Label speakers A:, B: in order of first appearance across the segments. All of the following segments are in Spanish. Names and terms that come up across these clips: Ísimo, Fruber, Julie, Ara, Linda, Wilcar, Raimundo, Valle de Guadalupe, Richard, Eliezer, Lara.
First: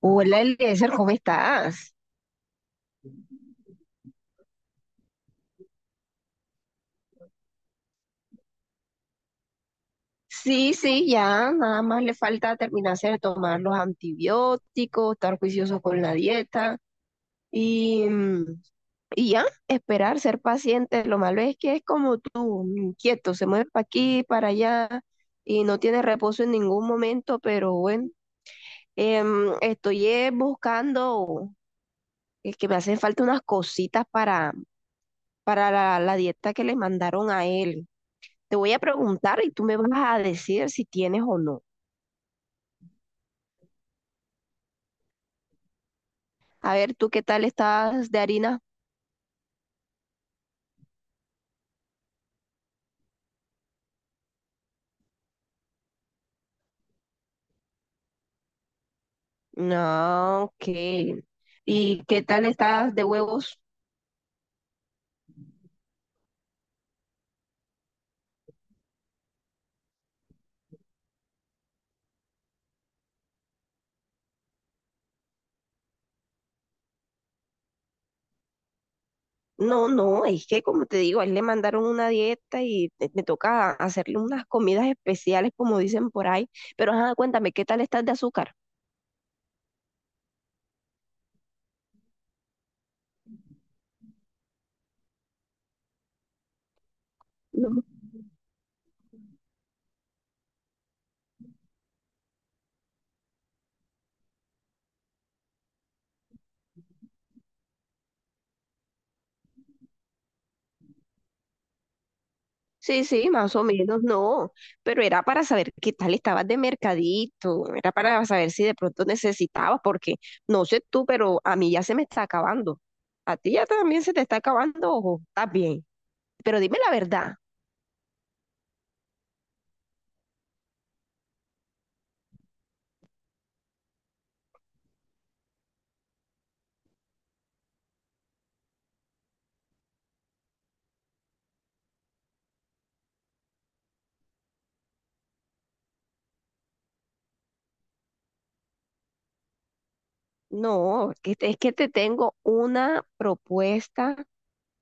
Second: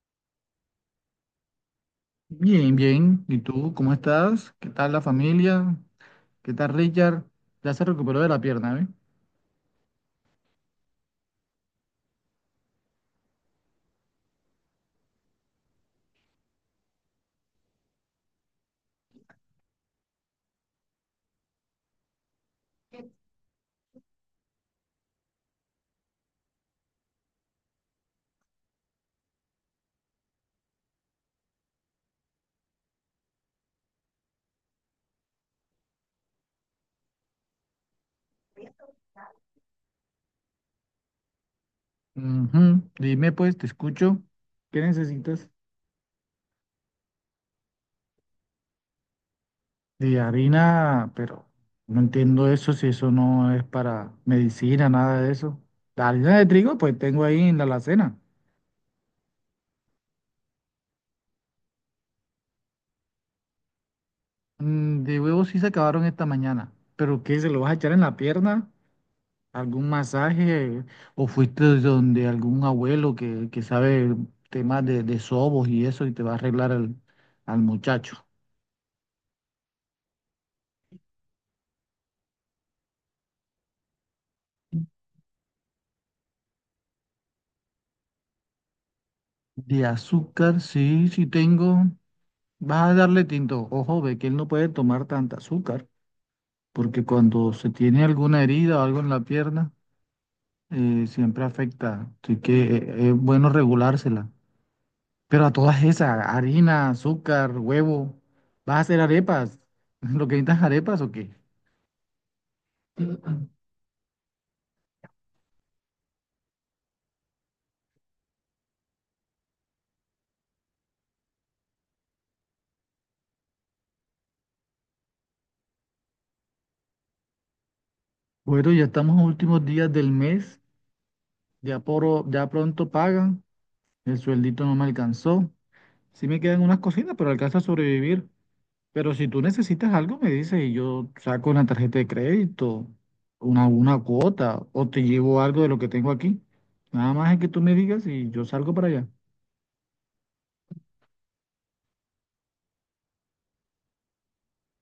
A: Hola, Eliezer, ¿cómo estás?
B: Bien, bien. ¿Y tú cómo estás? ¿Qué tal la familia? ¿Qué tal Richard? Ya se recuperó de la pierna, ¿eh?
A: Sí, sí, ya, nada más le falta terminarse de tomar los antibióticos, estar juicioso con la dieta y, y ya, esperar, ser paciente. Lo malo es que es como tú, inquieto, se mueve para aquí, para allá y no tiene reposo en ningún momento, pero bueno, estoy buscando, es que me hacen falta unas cositas para la dieta que le mandaron a él. Te voy a preguntar y tú me vas a decir si tienes o no.
B: Ujú. Dime pues, te escucho. ¿Qué necesitas?
A: A ver, ¿tú qué tal estás de harina?
B: De harina, pero no entiendo eso, si eso no es para medicina, nada de eso. La harina de trigo, pues tengo ahí en la alacena.
A: No, ok. ¿Y qué tal estás de huevos?
B: Mm, de huevos sí se acabaron esta mañana. ¿Pero qué? ¿Se lo vas a echar en la pierna? Algún masaje o fuiste donde algún abuelo que sabe temas de sobos y eso y te va a arreglar al muchacho.
A: No, no, es que como te digo, a él le mandaron una dieta y me toca hacerle unas comidas especiales, como dicen por ahí. Pero ajá, cuéntame, ¿qué tal estás de azúcar?
B: De azúcar, sí, sí tengo. Vas a darle tinto. Ojo, ve que él no puede tomar tanta azúcar, porque cuando se tiene alguna herida o algo en la pierna, siempre afecta. Así que es bueno regulársela. Pero a todas esas, harina, azúcar, huevo, ¿vas a hacer arepas? ¿Lo que necesitas arepas o qué?
A: Sí, sí, más o menos, no, pero era para saber qué tal estabas de mercadito, era para saber si de pronto necesitabas, porque no sé tú, pero a mí ya se me está acabando. A ti ya también se te está acabando, ojo, estás bien. Pero dime la verdad,
B: Bueno, ya estamos a últimos días del mes, ya, ya pronto pagan, el sueldito no me alcanzó. Sí me quedan unas cositas, pero alcanza a sobrevivir. Pero si tú necesitas algo, me dices y yo saco una tarjeta de crédito, una cuota, o te llevo algo de lo que tengo aquí. Nada más es que tú me digas y yo salgo para allá.
A: no, es que te tengo una propuesta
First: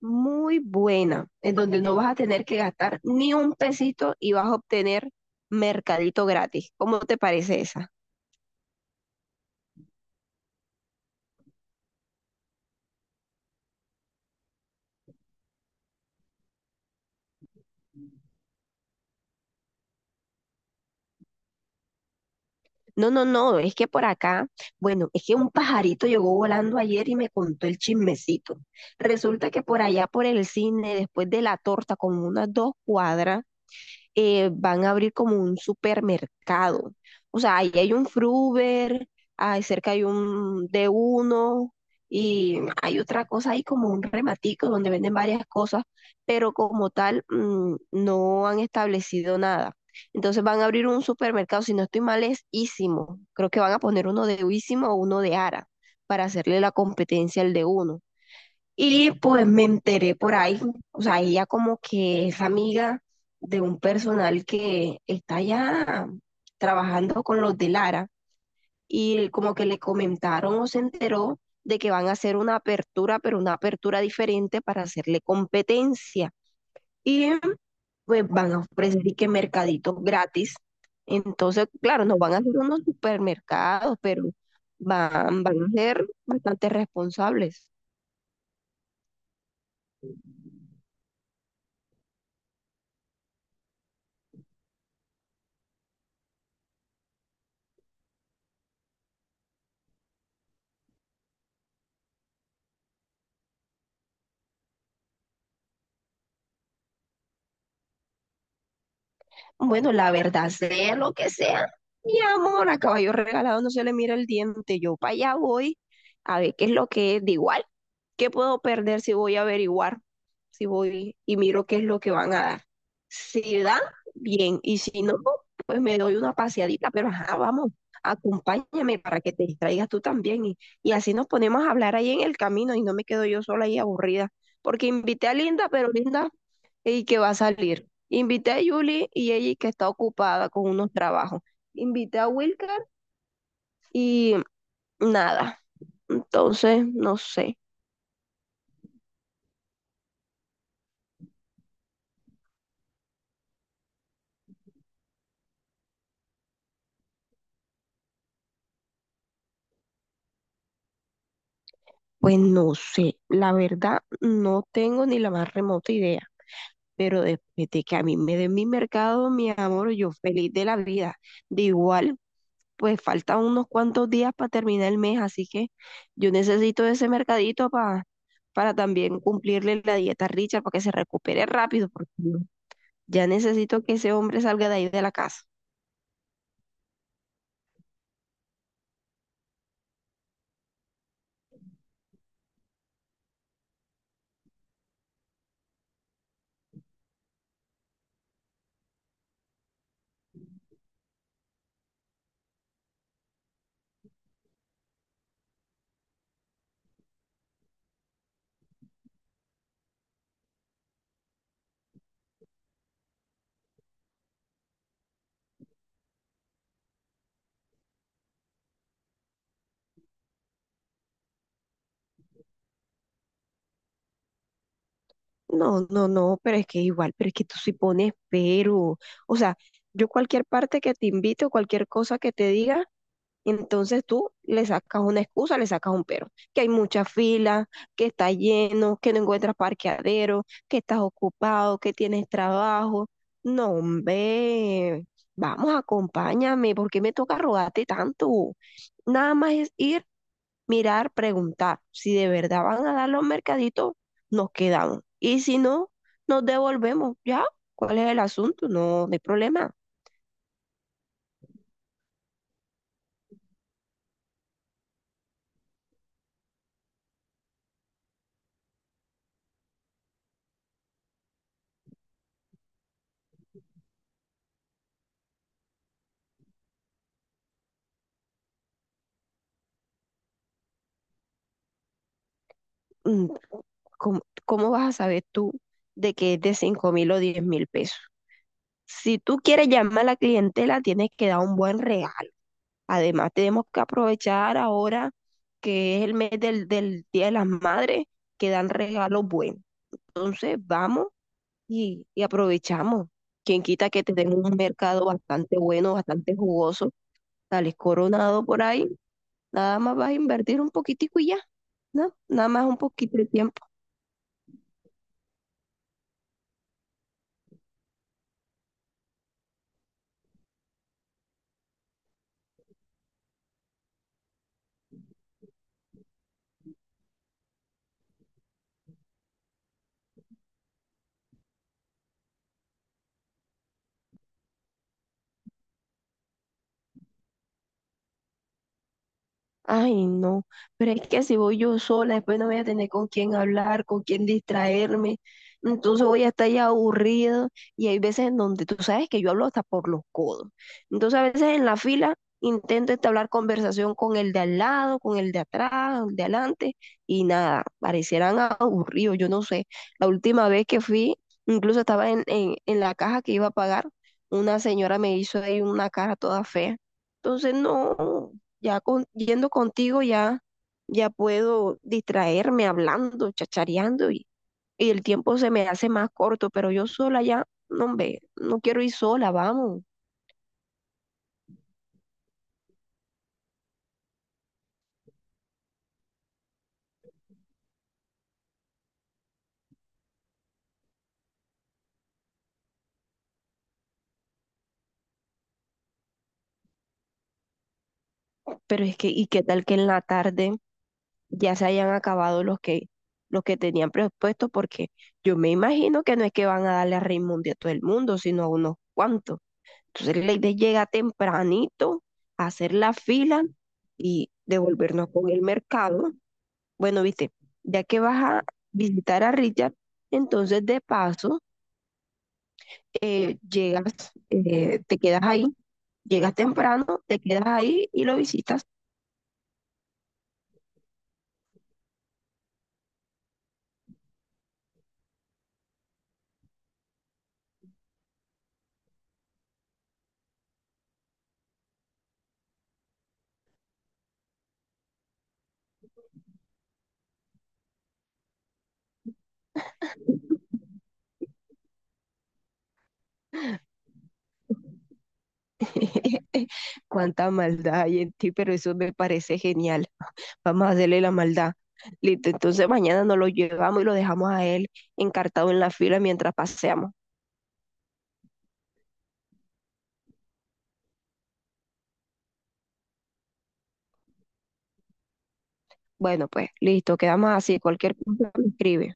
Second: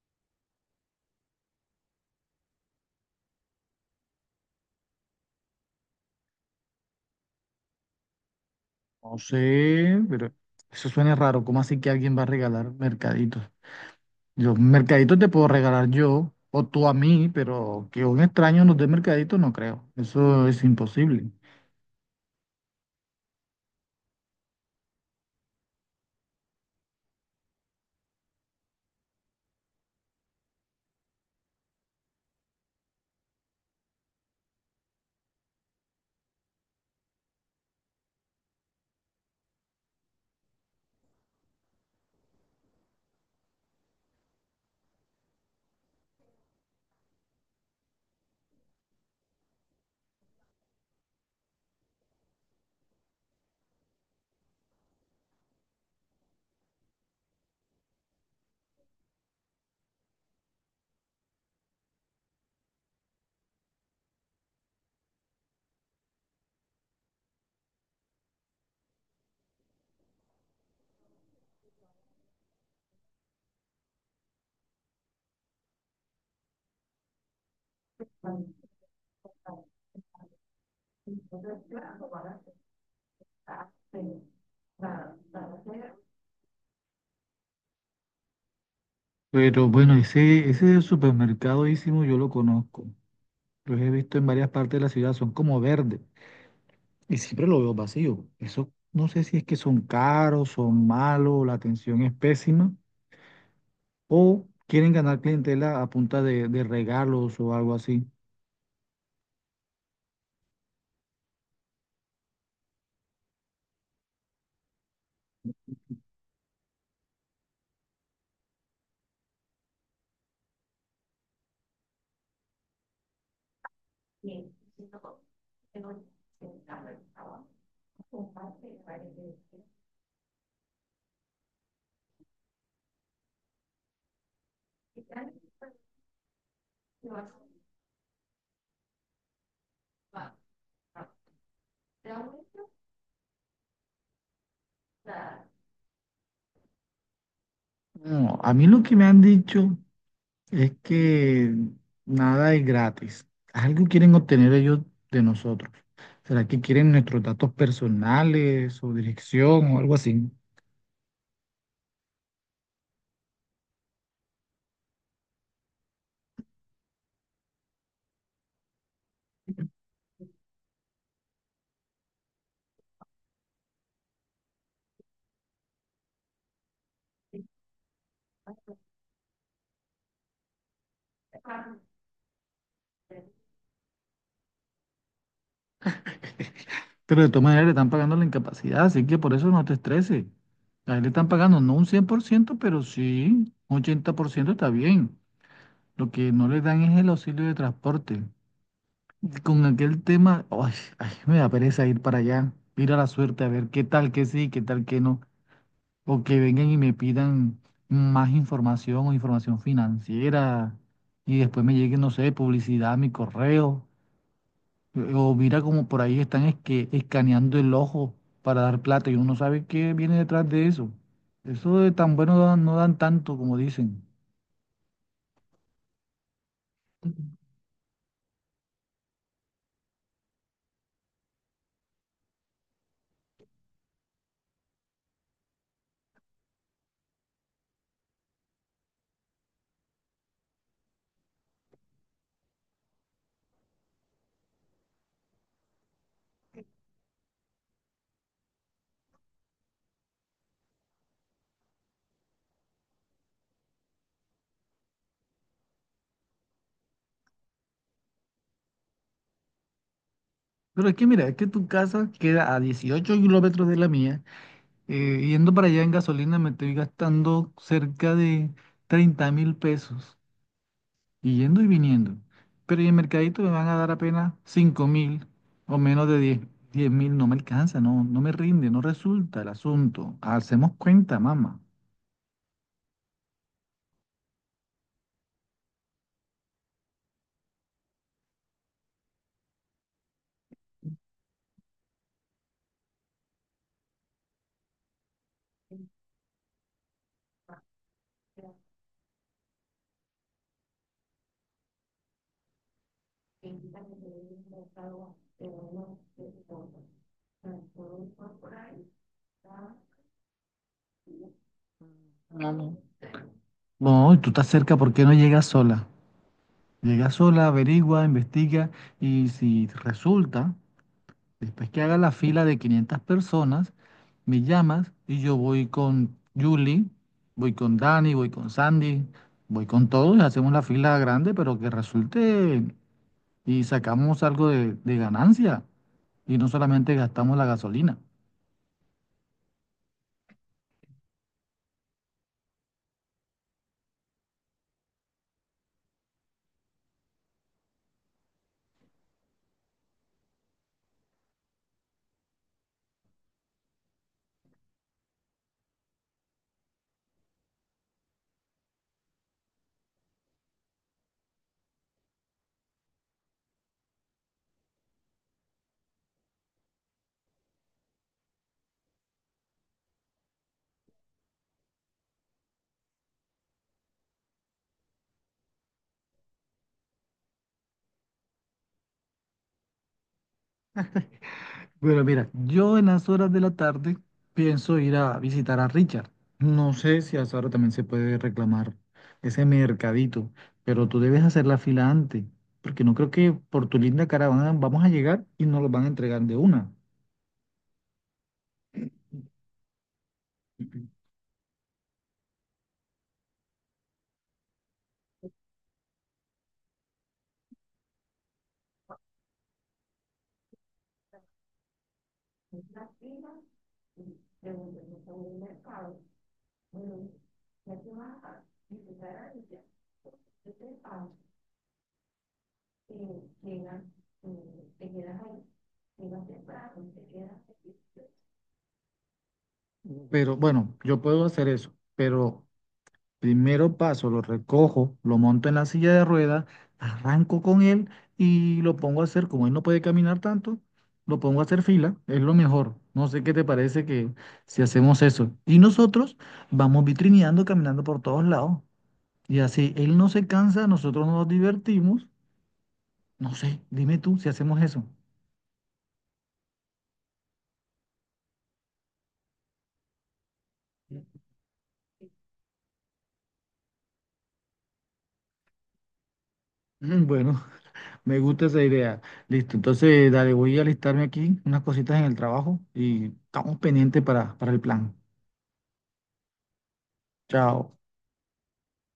A: muy buena, en donde no vas a tener que gastar ni un pesito y vas a obtener mercadito gratis. ¿Cómo te parece esa?
B: No sé, pero eso suena raro. ¿Cómo así que alguien va a regalar mercaditos? Yo, mercadito te puedo regalar yo o tú a mí, pero que un extraño nos dé mercadito no creo. Eso es imposible.
A: No, no, no, es que por acá, bueno, es que un pajarito llegó volando ayer y me contó el chismecito. Resulta que por allá, por el cine, después de la torta, como unas dos cuadras, van a abrir como un supermercado. O sea, ahí hay un Fruber, ahí cerca hay un d uno y hay otra cosa ahí como un rematico donde venden varias cosas, pero como tal no han establecido nada. Entonces van a abrir un supermercado, si no estoy mal es Ísimo. Creo que van a poner uno de Ísimo o uno de Ara para hacerle la competencia al de uno. Y pues me enteré por ahí, o sea, ella como que es amiga de un personal que está ya trabajando con los de Lara y como que le comentaron o se enteró de que van a hacer una apertura, pero una apertura diferente para hacerle competencia. Y pues van a ofrecer y que mercaditos gratis. Entonces, claro, no van a ser unos supermercados, pero van a ser bastante responsables.
B: Pero bueno, ese supermercadísimo yo lo conozco. Los he visto en varias partes de la ciudad, son como verdes y siempre lo veo vacío. Eso no sé si es que son caros, son malos, la atención es pésima o quieren ganar clientela a punta de regalos o algo así.
A: Bueno, la verdad, sea lo que sea, mi amor, a caballo regalado no se le mira el diente. Yo para allá voy a ver qué es lo que es. De igual, ¿qué puedo perder si voy a averiguar? Si voy y miro qué es lo que van a dar. Si dan, bien. Y si no, pues me doy una paseadita, pero ajá, vamos, acompáñame para que te distraigas tú también. Y así nos ponemos a hablar ahí en el camino y no me quedo yo sola ahí aburrida. Porque invité a Linda, pero Linda y que va a salir. Invité a Julie y ella que está ocupada con unos trabajos. Invité a Wilcar y nada. Entonces, no sé.
B: No, a mí lo que me han dicho es que nada es gratis. Algo quieren obtener ellos de nosotros. ¿Será que quieren nuestros datos personales o dirección o algo así?
A: Pues no sé. La verdad, no tengo ni la más remota idea. Pero después de que a mí me den mi mercado, mi amor, yo feliz de la vida. De igual, pues faltan unos cuantos días para terminar el mes, así que yo necesito ese mercadito para también cumplirle la dieta a Richard para que se recupere rápido, porque ya necesito que ese hombre salga de ahí de la casa.
B: Pero de todas maneras le están pagando la incapacidad, así que por eso no te estreses. A él le están pagando no un 100%, pero sí un 80% está bien. Lo que no le dan es el auxilio de transporte. Con aquel tema, ay, ay, me da pereza ir para allá, ir a la suerte a ver qué tal que sí, qué tal que no. O que vengan y me pidan más información o información financiera y después me llegue, no sé, publicidad a mi correo. O mira como por ahí están es que escaneando el ojo para dar plata y uno no sabe qué viene detrás de eso. Eso de tan bueno no dan tanto como dicen.
A: No, no, no, pero es que igual, pero es que tú sí pones pero. O sea, yo cualquier parte que te invite o cualquier cosa que te diga, entonces tú le sacas una excusa, le sacas un pero. Que hay mucha fila, que está lleno, que no encuentras parqueadero, que estás ocupado, que tienes trabajo. No, hombre, vamos, acompáñame, ¿por qué me toca rogarte tanto? Nada más es ir mirar, preguntar. Si de verdad van a dar los mercaditos, nos quedamos. Y si no, nos devolvemos. ¿Ya? ¿Cuál es el asunto? No, no hay problema.
B: Pero es que mira, es que tu casa queda a 18 kilómetros de la mía. Yendo para allá en gasolina me estoy gastando cerca de 30.000 pesos. Y yendo y viniendo. Pero y en el mercadito me van a dar apenas 5.000 o menos de diez mil, no me alcanza, no, no me rinde, no resulta el asunto. Hacemos cuenta, mamá.
A: Mm, ¿Cómo, cómo vas a saber tú de que es de 5.000 o 10.000 pesos? Si tú quieres llamar a la clientela, tienes que dar un buen regalo. Además, tenemos que aprovechar ahora que es el mes del Día de las Madres, que dan regalos buenos. Entonces, vamos y aprovechamos. Quien quita que tenemos un mercado bastante bueno, bastante jugoso, sales coronado por ahí, nada más vas a invertir un poquitico y ya, ¿no? Nada más un poquito de tiempo.
B: No, y tú estás cerca, ¿por qué no llegas sola? Llega sola, averigua, investiga y si resulta, después que haga la fila de 500 personas, me llamas y yo voy con Julie, voy con Dani, voy con Sandy, voy con todos, hacemos la fila grande, pero que resulte y sacamos algo de ganancia y no solamente gastamos la gasolina.
A: Ay, no, pero es que si voy yo sola, después no voy a tener con quién hablar, con quién distraerme, entonces voy a estar ya aburrido y hay veces en donde tú sabes que yo hablo hasta por los codos. Entonces a veces en la fila intento entablar conversación con el de al lado, con el de atrás, el de adelante y nada, parecieran aburridos, yo no sé. La última vez que fui, incluso estaba en la caja que iba a pagar, una señora me hizo ahí una cara toda fea. Entonces no. Yendo contigo ya, ya puedo distraerme hablando, chachareando y el tiempo se me hace más corto, pero yo sola ya, no, hombre, no quiero ir sola, vamos.
B: Pero mira, yo en las horas de la tarde pienso ir a visitar a Richard. No sé si a esa hora también se puede reclamar ese mercadito, pero tú debes hacer la fila antes, porque no creo que por tu linda caravana vamos a llegar y nos lo van a entregar de una.
A: Pero es que, ¿y qué tal que en la tarde ya se hayan acabado los que tenían presupuesto? Porque yo me imagino que no es que van a darle a Raimundo a todo el mundo, sino a unos cuantos. Entonces la idea llega tempranito, hacer la fila y devolvernos con el mercado. Bueno, viste, ya que vas a visitar a Richard, entonces de paso llegas, te quedas ahí, llegas temprano, te quedas ahí y lo visitas.
B: Pero bueno, yo puedo hacer eso, pero primero paso, lo recojo, lo monto en la silla de ruedas, arranco con él y lo pongo a hacer, como él no puede caminar tanto, lo pongo a hacer fila, es lo mejor. No sé qué te parece que si hacemos eso. Y nosotros vamos vitrineando, caminando por todos lados. Y así él no se cansa, nosotros nos divertimos. No sé, dime tú si hacemos eso.
A: Cuánta maldad hay en ti, pero eso me parece genial. Vamos a hacerle la maldad. Listo, entonces mañana nos lo llevamos y lo dejamos a él encartado en la fila mientras paseamos.
B: Mm, bueno, me gusta esa idea. Listo, entonces dale, voy a alistarme aquí unas cositas en el trabajo y estamos pendientes para el plan.
A: Bueno, pues listo, quedamos así.
B: Chao.
A: Cualquier cosa me escribe.